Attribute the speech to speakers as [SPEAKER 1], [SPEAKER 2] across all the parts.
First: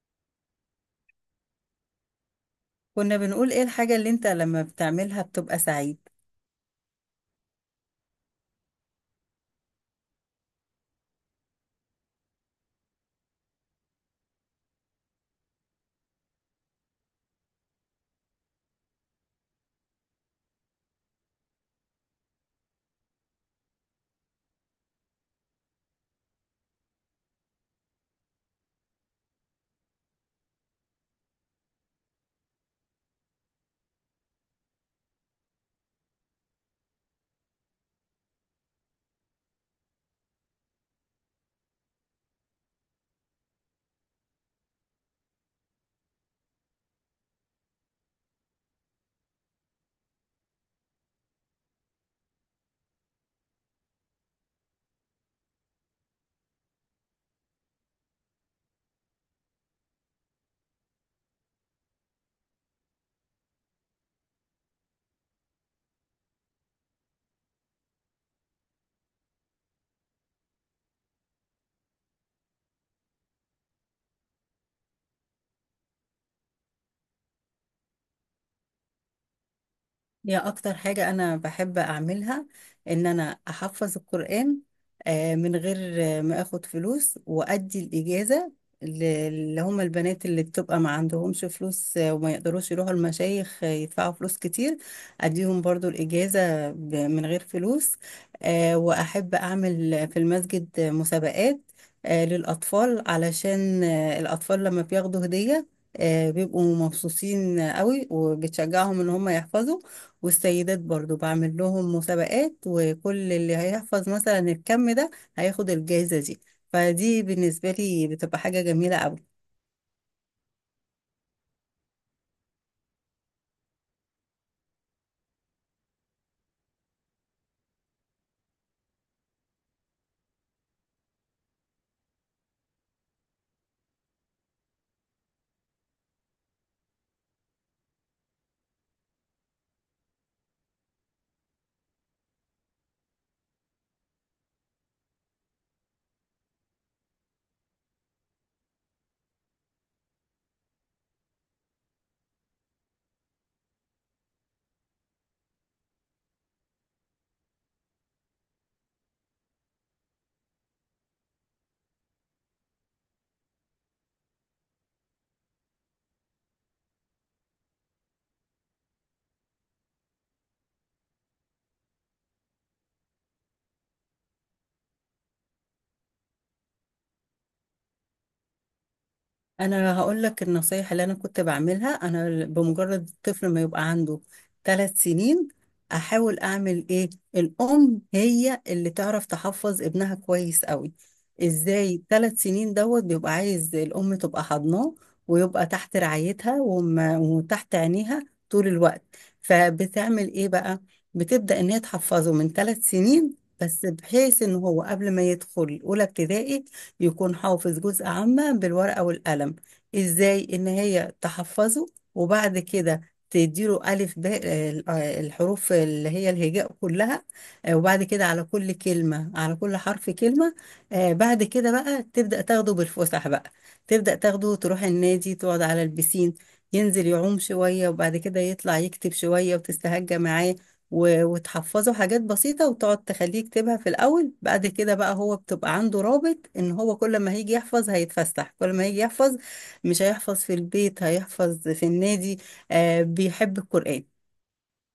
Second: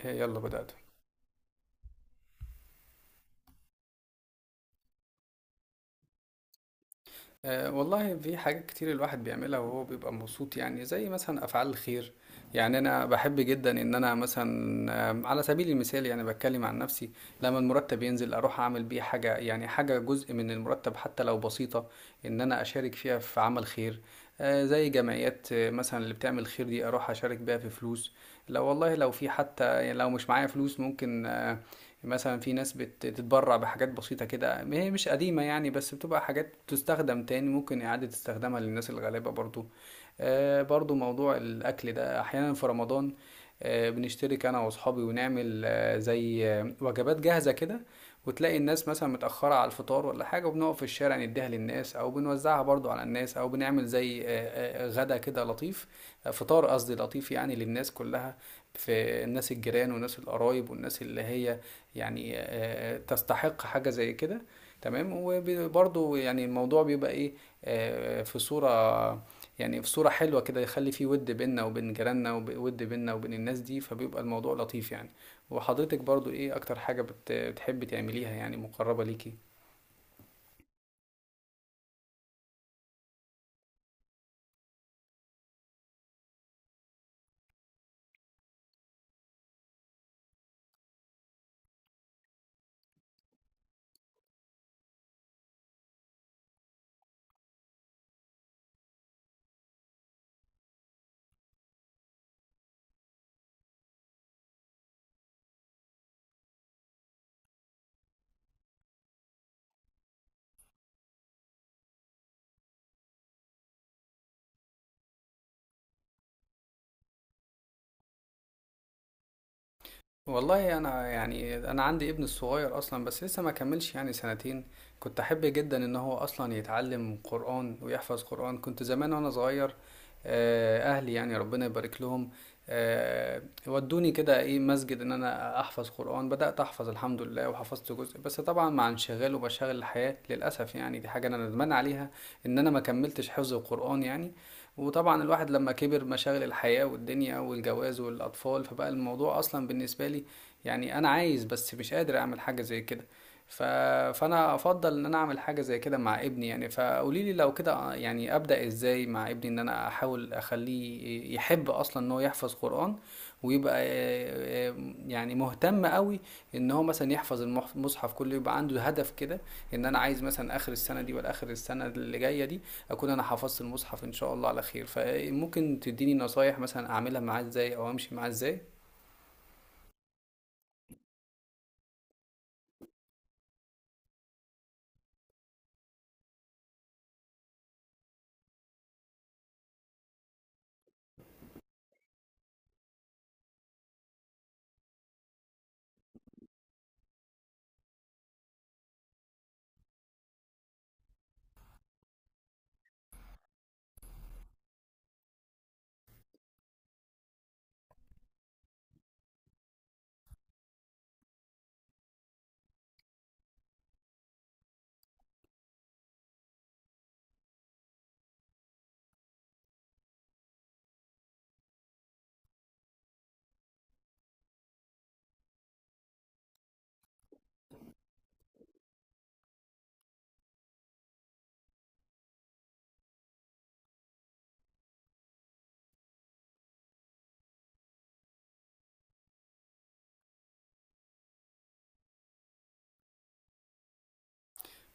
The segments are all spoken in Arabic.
[SPEAKER 1] إيه، يلا بدأت.
[SPEAKER 2] كنا بنقول ايه الحاجة اللي انت لما بتعملها بتبقى سعيد؟
[SPEAKER 1] أه والله، في حاجات كتير الواحد بيعملها وهو بيبقى مبسوط، يعني زي مثلا أفعال الخير. يعني أنا بحب جدا إن أنا مثلا على سبيل المثال، يعني بتكلم عن نفسي. لما المرتب ينزل أروح أعمل بيه حاجة، يعني حاجة جزء من المرتب حتى لو بسيطة، إن أنا أشارك فيها في عمل خير. أه زي جمعيات مثلا اللي بتعمل خير دي، أروح أشارك بيها في فلوس. لو والله لو في حتى، يعني لو مش معايا فلوس ممكن، مثلا في ناس بتتبرع بحاجات بسيطة كده، هي مش قديمة يعني بس بتبقى حاجات تستخدم تاني، ممكن إعادة استخدامها للناس الغلابة برضو. برضو موضوع الأكل ده أحيانا في رمضان، بنشترك أنا وأصحابي ونعمل زي وجبات جاهزة كده، وتلاقي الناس مثلا متأخرة على الفطار ولا حاجة، وبنقف في الشارع نديها للناس أو بنوزعها برضو على الناس، أو بنعمل زي غدا كده لطيف، فطار قصدي، لطيف يعني للناس كلها، في الناس الجيران والناس القرايب والناس اللي هي يعني تستحق حاجة زي كده. تمام، وبرضه يعني الموضوع بيبقى ايه، في صورة، يعني في صورة حلوة كده، يخلي فيه ود بيننا وبين جيراننا، وود بيننا وبين الناس دي، فبيبقى الموضوع لطيف يعني. وحضرتك برضو، ايه اكتر حاجة بتحبي تعمليها يعني، مقربة ليكي؟
[SPEAKER 2] هي أكتر حاجة أنا بحب أعملها إن أنا أحفظ القرآن من غير ما أخد فلوس وأدي الإجازة اللي هم البنات اللي بتبقى ما عندهمش فلوس، وما يقدروش يروحوا المشايخ، يدفعوا فلوس كتير. أديهم برضو الإجازة من غير فلوس. وأحب أعمل في المسجد مسابقات للأطفال علشان الأطفال لما بياخدوا هدية، بيبقوا مبسوطين قوي وبتشجعهم إن هم يحفظوا. والسيدات برضو بعمل لهم مسابقات، وكل اللي هيحفظ مثلا الكم ده هياخد الجائزة دي. فدي بالنسبة لي بتبقى حاجة جميلة أوي.
[SPEAKER 1] والله، انا يعني انا عندي ابن الصغير اصلا، بس لسه ما كملش يعني سنتين. كنت احب جدا ان هو اصلا يتعلم قرآن ويحفظ قرآن. كنت زمان وانا صغير، اهلي يعني ربنا يبارك لهم، آه، ودوني كده ايه مسجد ان انا احفظ قرآن. بدأت احفظ الحمد لله وحفظت جزء، بس طبعا مع انشغال ومشاغل الحياة للاسف، يعني دي حاجة انا ندمان عليها، ان انا ما كملتش حفظ القرآن يعني. وطبعا الواحد لما كبر، مشاغل الحياة والدنيا والجواز والأطفال، فبقى الموضوع أصلا بالنسبة لي، يعني أنا عايز بس مش قادر أعمل حاجة زي كده. ف... فأنا أفضل إن أنا أعمل حاجة زي كده مع ابني، يعني فقولي لي لو كده، يعني أبدأ إزاي مع ابني، إن أنا أحاول أخليه يحب أصلا إن هو يحفظ قرآن، ويبقى يعني مهتم قوي، ان هو مثلا يحفظ المصحف كله، يبقى عنده هدف كده، ان انا عايز مثلا اخر السنه دي ولا اخر السنه اللي جايه دي، اكون انا حفظت المصحف ان شاء الله على خير. فممكن تديني نصايح مثلا اعملها معاه ازاي، او امشي معاه ازاي؟
[SPEAKER 2] انا هقول لك النصايح اللي انا كنت بعملها. انا بمجرد الطفل ما يبقى عنده 3 سنين احاول اعمل ايه؟ الام هي اللي تعرف تحفظ ابنها كويس قوي. ازاي؟ 3 سنين دوت بيبقى عايز الام تبقى حضناه ويبقى تحت رعايتها وتحت عينيها طول الوقت. فبتعمل ايه بقى؟ بتبدأ ان هي تحفظه من 3 سنين، بس بحيث ان هو قبل ما يدخل اولى ابتدائي يكون حافظ جزء عامة بالورقة والقلم. ازاي ان هي تحفظه؟ وبعد كده تديله ألف باء، الحروف اللي هي الهجاء كلها. وبعد كده على كل كلمة، على كل حرف كلمة. بعد كده بقى تبدأ تاخده بالفسح بقى. تبدأ تاخده تروح النادي، تقعد على البسين، ينزل يعوم شوية وبعد كده يطلع يكتب شوية وتستهجى معاه، وتحفظه حاجات بسيطة وتقعد تخليه يكتبها في الأول. بعد كده بقى هو بتبقى عنده رابط إن هو كل ما هيجي يحفظ هيتفسح، كل ما هيجي يحفظ مش هيحفظ في البيت، هيحفظ في النادي. آه، بيحب القرآن.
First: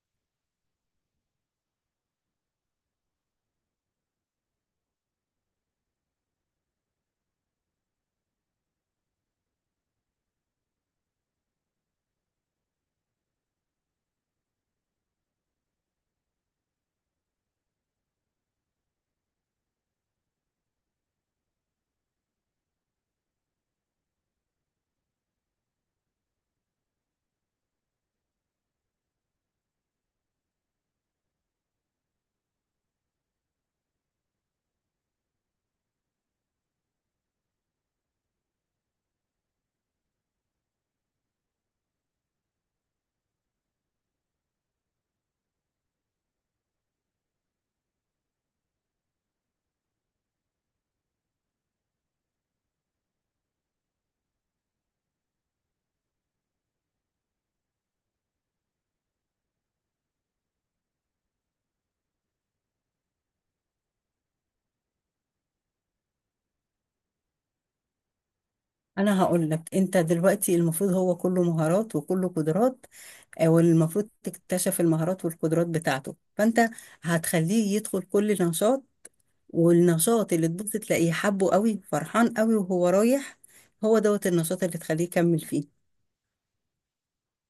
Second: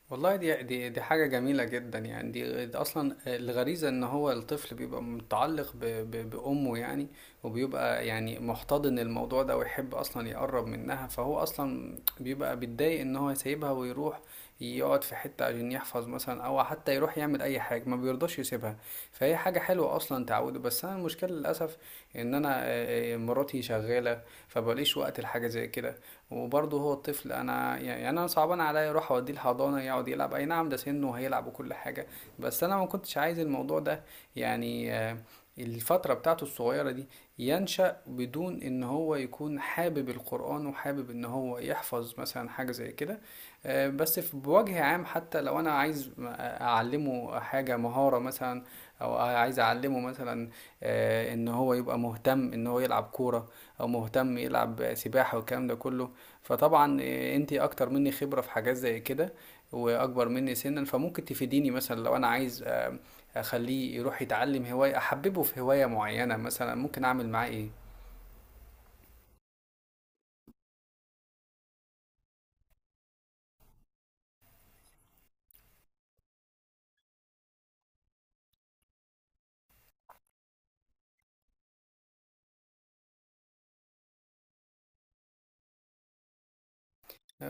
[SPEAKER 1] والله، دي حاجة جميلة جدا يعني، دي أصلا الغريزة، إن هو الطفل بيبقى متعلق ب ب بأمه يعني، وبيبقى يعني محتضن الموضوع ده، ويحب أصلا يقرب منها، فهو أصلا بيبقى بيتضايق إن هو يسيبها ويروح يقعد في حتة عشان يحفظ مثلا، أو حتى يروح يعمل أي حاجة، ما بيرضاش يسيبها. فهي حاجة حلوة أصلا تعوده، بس أنا المشكلة للأسف، إن أنا مراتي شغالة، فبقاليش وقت لحاجة زي كده. وبرضه هو الطفل، انا يعني انا صعبان عليا اروح اوديه الحضانه يقعد يلعب، اي نعم ده سنه وهيلعب وكل حاجه، بس انا ما كنتش عايز الموضوع ده يعني، الفتره بتاعته الصغيره دي، ينشأ بدون ان هو يكون حابب القرآن، وحابب ان هو يحفظ مثلا حاجه زي كده. بس في بوجه عام، حتى لو انا عايز اعلمه حاجه، مهاره مثلا، او عايز اعلمه مثلا ان هو يبقى مهتم ان هو يلعب كوره، او مهتم يلعب سباحه والكلام ده كله. فطبعا إيه، انتي اكتر مني خبرة في حاجات زي كده، واكبر مني سنا، فممكن تفيديني مثلا، لو انا عايز اخليه يروح يتعلم هواية، احببه في هواية معينة مثلا، ممكن اعمل معاه ايه؟
[SPEAKER 2] أنا هقول لك: أنت دلوقتي المفروض هو كله مهارات وكله قدرات، والمفروض تكتشف المهارات والقدرات بتاعته. فأنت هتخليه يدخل كل نشاط، والنشاط اللي تبص تلاقيه حبه قوي فرحان قوي وهو رايح، هو دوت النشاط اللي تخليه يكمل فيه.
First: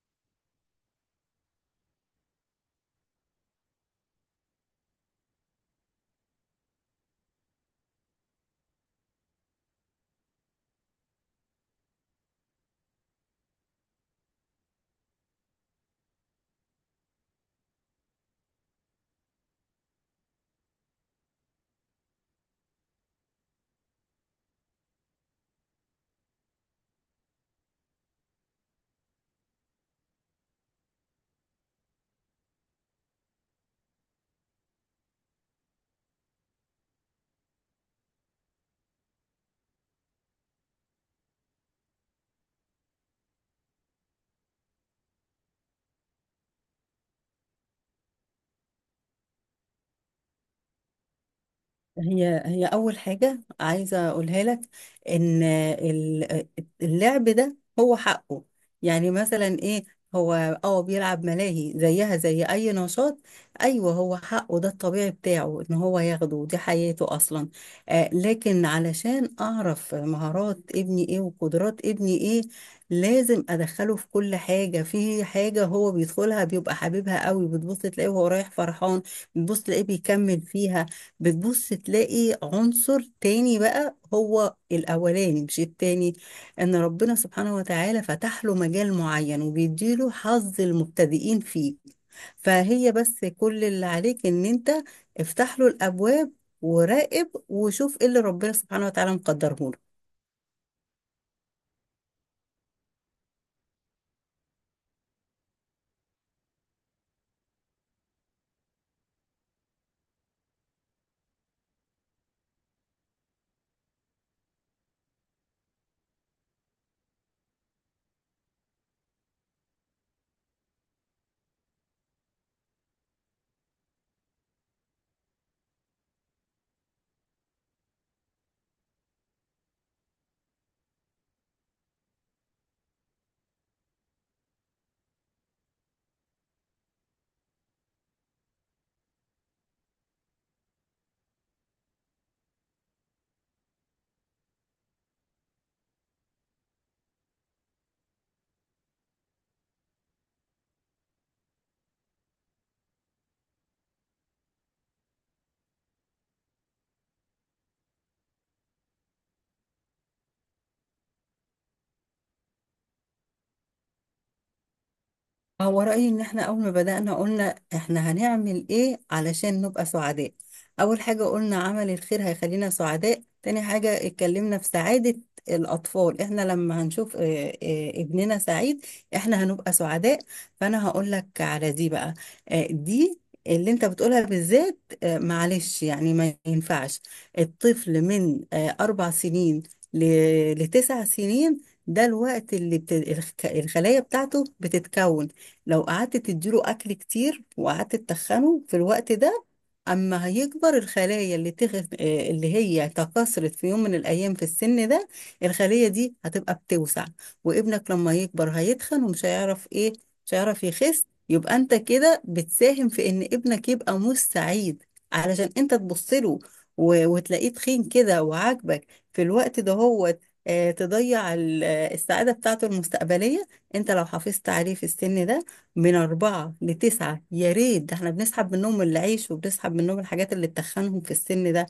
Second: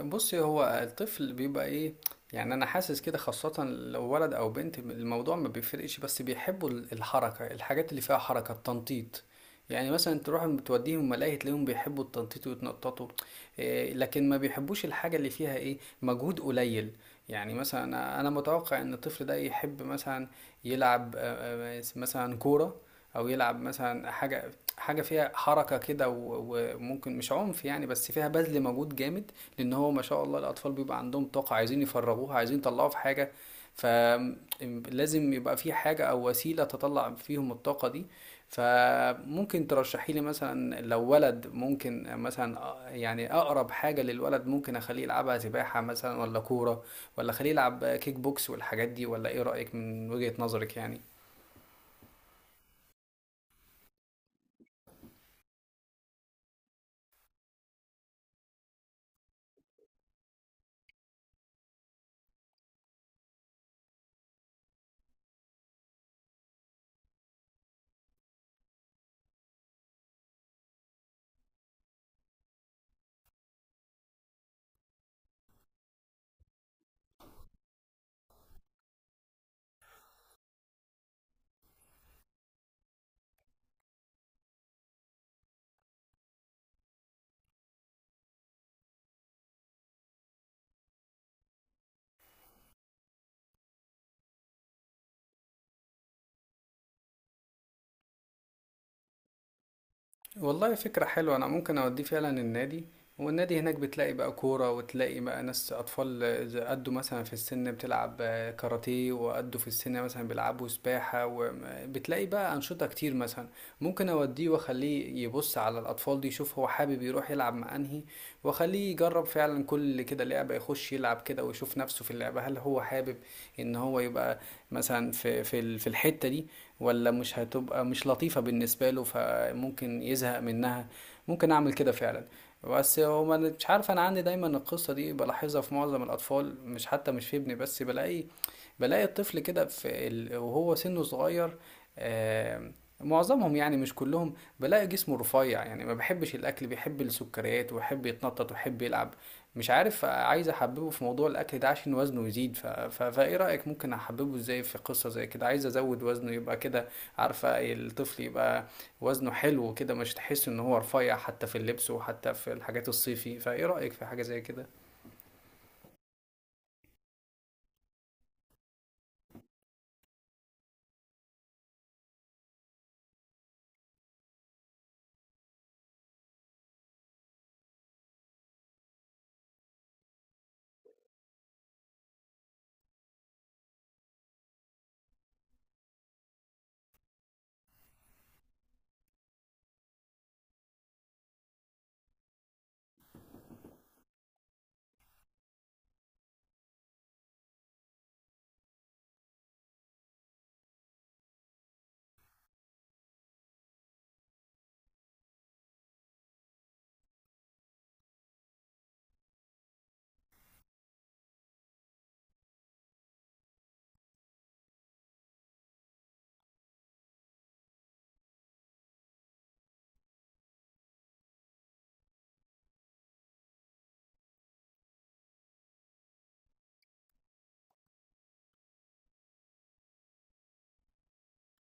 [SPEAKER 1] بُصّي، هو الطفل بيبقى إيه، يعني أنا حاسس كده، خاصةً لو ولد أو بنت م الموضوع ما بيفرقش، بس بيحبّوا الحركة، الحاجات اللي فيها حركة، التنطيط. يعني مثلًا تروح م تودّيهم ملاهي تلاقيهم بيحبّوا التنطيط ويتنططوا، لكن ما بيحبّوش الحاجة اللي فيها إيه، مجهود قليل. يعني مثلًا أنا متوقع إن الطفل ده يحب مثلًا يلعب س مثلًا كورة، أو يلعب مثلًا حاجة فيها حركة كده، و وممكن مش عنف يعني، بس فيها بَذْل مجهود جامد، لان هو ما شاء الله الاطفال بيبقى عندهم طاقه، عايزين يفرغوها، عايزين يطلعوها في حاجه، فلازم يبقى في حاجه او وسيله تطلع فيهم الطاقه دي. فممكن ترشحي لي مثلا، لو ولد ممكن مثلا يعني اقرب حاجه للولد ممكن اخليه يلعبها، سباحه مثلا ولا كوره، ولا اخليه يلعب كيك بوكس والحاجات دي، ولا ايه رايك من وجهه نظرك يعني؟
[SPEAKER 2] هي أول حاجة عايزة أقولها لك، إن اللعب ده هو حقه. يعني مثلا إيه؟ هو اه بيلعب ملاهي زيها زي أي نشاط. أيوه، هو حقه، ده الطبيعي بتاعه، إن هو ياخده، دي حياته أصلا. آه، لكن علشان أعرف مهارات ابني إيه وقدرات ابني إيه، لازم أدخله في كل حاجة. في حاجة هو بيدخلها بيبقى حاببها قوي، بتبص تلاقيه وهو رايح فرحان، بتبص تلاقيه بيكمل فيها. بتبص تلاقي عنصر تاني بقى هو الأولاني مش التاني، إن ربنا سبحانه وتعالى فتح له مجال معين وبيديله حظ المبتدئين فيه. فهي بس كل اللي عليك إن أنت افتح له الأبواب، وراقب وشوف إيه اللي ربنا سبحانه وتعالى مقدره لك.
[SPEAKER 1] والله فكرة حلوة، أنا ممكن أوديه فعلا النادي. والنادي هناك بتلاقي بقى كورة، وتلاقي بقى ناس أطفال إذا قدوا مثلا في السن بتلعب كاراتيه، وقدوا في السن مثلا بيلعبوا سباحة، وبتلاقي بقى أنشطة كتير مثلا. ممكن أوديه وأخليه يبص على الأطفال دي، يشوف هو حابب يروح يلعب مع أنهي، وأخليه يجرب فعلا كل كده لعبة، يخش يلعب كده ويشوف نفسه في اللعبة، هل هو حابب إن هو يبقى مثلا في الحتة دي، ولا مش هتبقى، مش لطيفة بالنسبة له، ف ممكن يزهق منها. ممكن اعمل كده فعلا. بس هو ما أنا- مش عارف، انا عندي دايما القصه دي بلاحظها في معظم الاطفال، مش حتى مش في ابني بس، بلاقي الطفل كده في وهو سنه صغير، آم، معظمهم يعني مش كلهم، بلاقي جسمه رفيع، يعني ما بحبش الاكل، بيحب السكريات ويحب يتنطط ويحب يلعب. مش عارف، عايز احببه في موضوع الاكل ده عشان وزنه يزيد، فايه رايك، ممكن احببه ازاي في قصه زي كده؟ عايز ازود وزنه يبقى كده، عارفه الطفل يبقى وزنه حلو كده، مش تحس ان هو رفيع، حتى في اللبس وحتى في الحاجات الصيفي. فايه رأيك في حاجة زي كده؟
[SPEAKER 2] هو رأيي إن إحنا أول ما بدأنا قلنا إحنا هنعمل إيه علشان نبقى سعداء. أول حاجة قلنا عمل الخير هيخلينا سعداء، تاني حاجة اتكلمنا في سعادة الأطفال. إحنا لما هنشوف ابننا سعيد إحنا هنبقى سعداء. فأنا هقول لك على دي بقى، دي اللي انت بتقولها بالذات. معلش يعني ما ينفعش الطفل من 4 سنين لتسع سنين. ده الوقت اللي الخلايا بتاعته بتتكون. لو قعدت تديله اكل كتير وقعدت تتخنه في الوقت ده، اما هيكبر الخلايا اللي اللي هي تكاثرت في يوم من الايام في السن ده، الخلية دي هتبقى بتوسع. وابنك لما يكبر هيتخن ومش هيعرف ايه، مش هيعرف يخس. يبقى انت كده بتساهم في ان ابنك يبقى مش سعيد، علشان انت تبص له وتلاقيه تخين كده وعاجبك في الوقت ده. هو تضيع السعادة بتاعته المستقبلية. انت لو حافظت عليه في السن ده من أربعة لتسعة يا ريت. ده احنا بنسحب منهم العيش وبنسحب منهم الحاجات اللي تخنهم في السن ده.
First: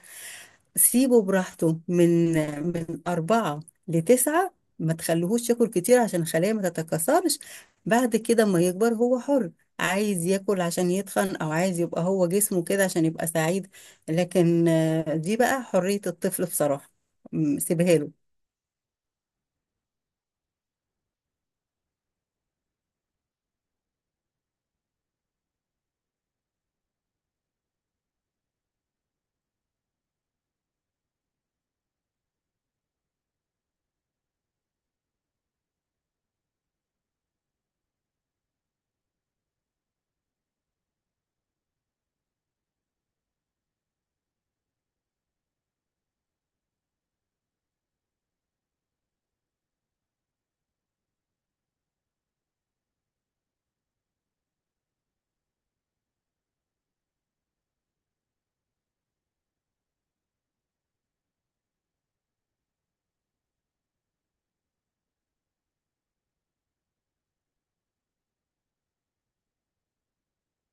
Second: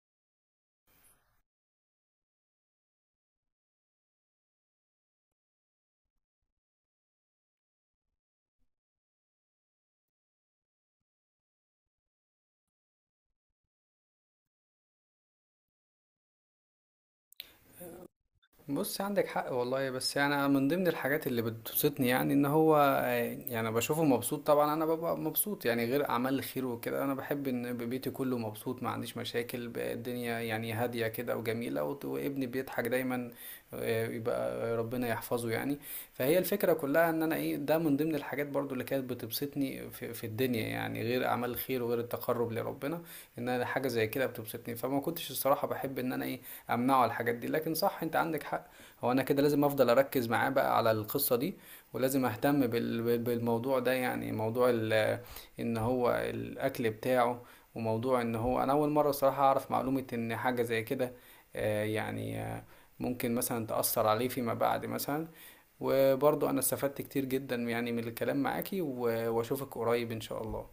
[SPEAKER 2] سيبه براحته من أربعة لتسعة. ما تخليهوش ياكل كتير عشان الخلية ما تتكاثرش. بعد كده ما يكبر هو حر، عايز ياكل عشان يتخن أو عايز يبقى هو جسمه كده عشان يبقى سعيد. لكن دي بقى حرية الطفل بصراحة. سيبها له.
[SPEAKER 1] بص، عندك حق والله، بس يعني انا من ضمن الحاجات اللي بتبسطني، يعني ان هو، يعني أنا بشوفه مبسوط، طبعا انا ببقى مبسوط، يعني غير اعمال الخير وكده، انا بحب ان بيتي كله مبسوط، ما عنديش مشاكل، الدنيا يعني هادية كده وجميلة، وابني بيضحك دايما، يبقى ربنا يحفظه يعني. فهي الفكرة كلها ان انا ايه ده، من ضمن الحاجات برضو اللي كانت بتبسطني في الدنيا، يعني غير اعمال الخير وغير التقرب لربنا، ان انا حاجة زي كده بتبسطني. فما كنتش الصراحة بحب ان انا ايه، امنعه على الحاجات دي، لكن صح انت عندك حق. هو انا كده لازم افضل اركز معاه بقى على القصة دي، ولازم اهتم بالموضوع ده، يعني موضوع ان هو الاكل بتاعه، وموضوع ان هو، انا اول مرة صراحة اعرف معلومة ان حاجة زي كده يعني ممكن مثلا تأثر عليه فيما بعد مثلا. وبرضو انا استفدت كتير جدا يعني من الكلام معاكي، واشوفك قريب ان شاء الله.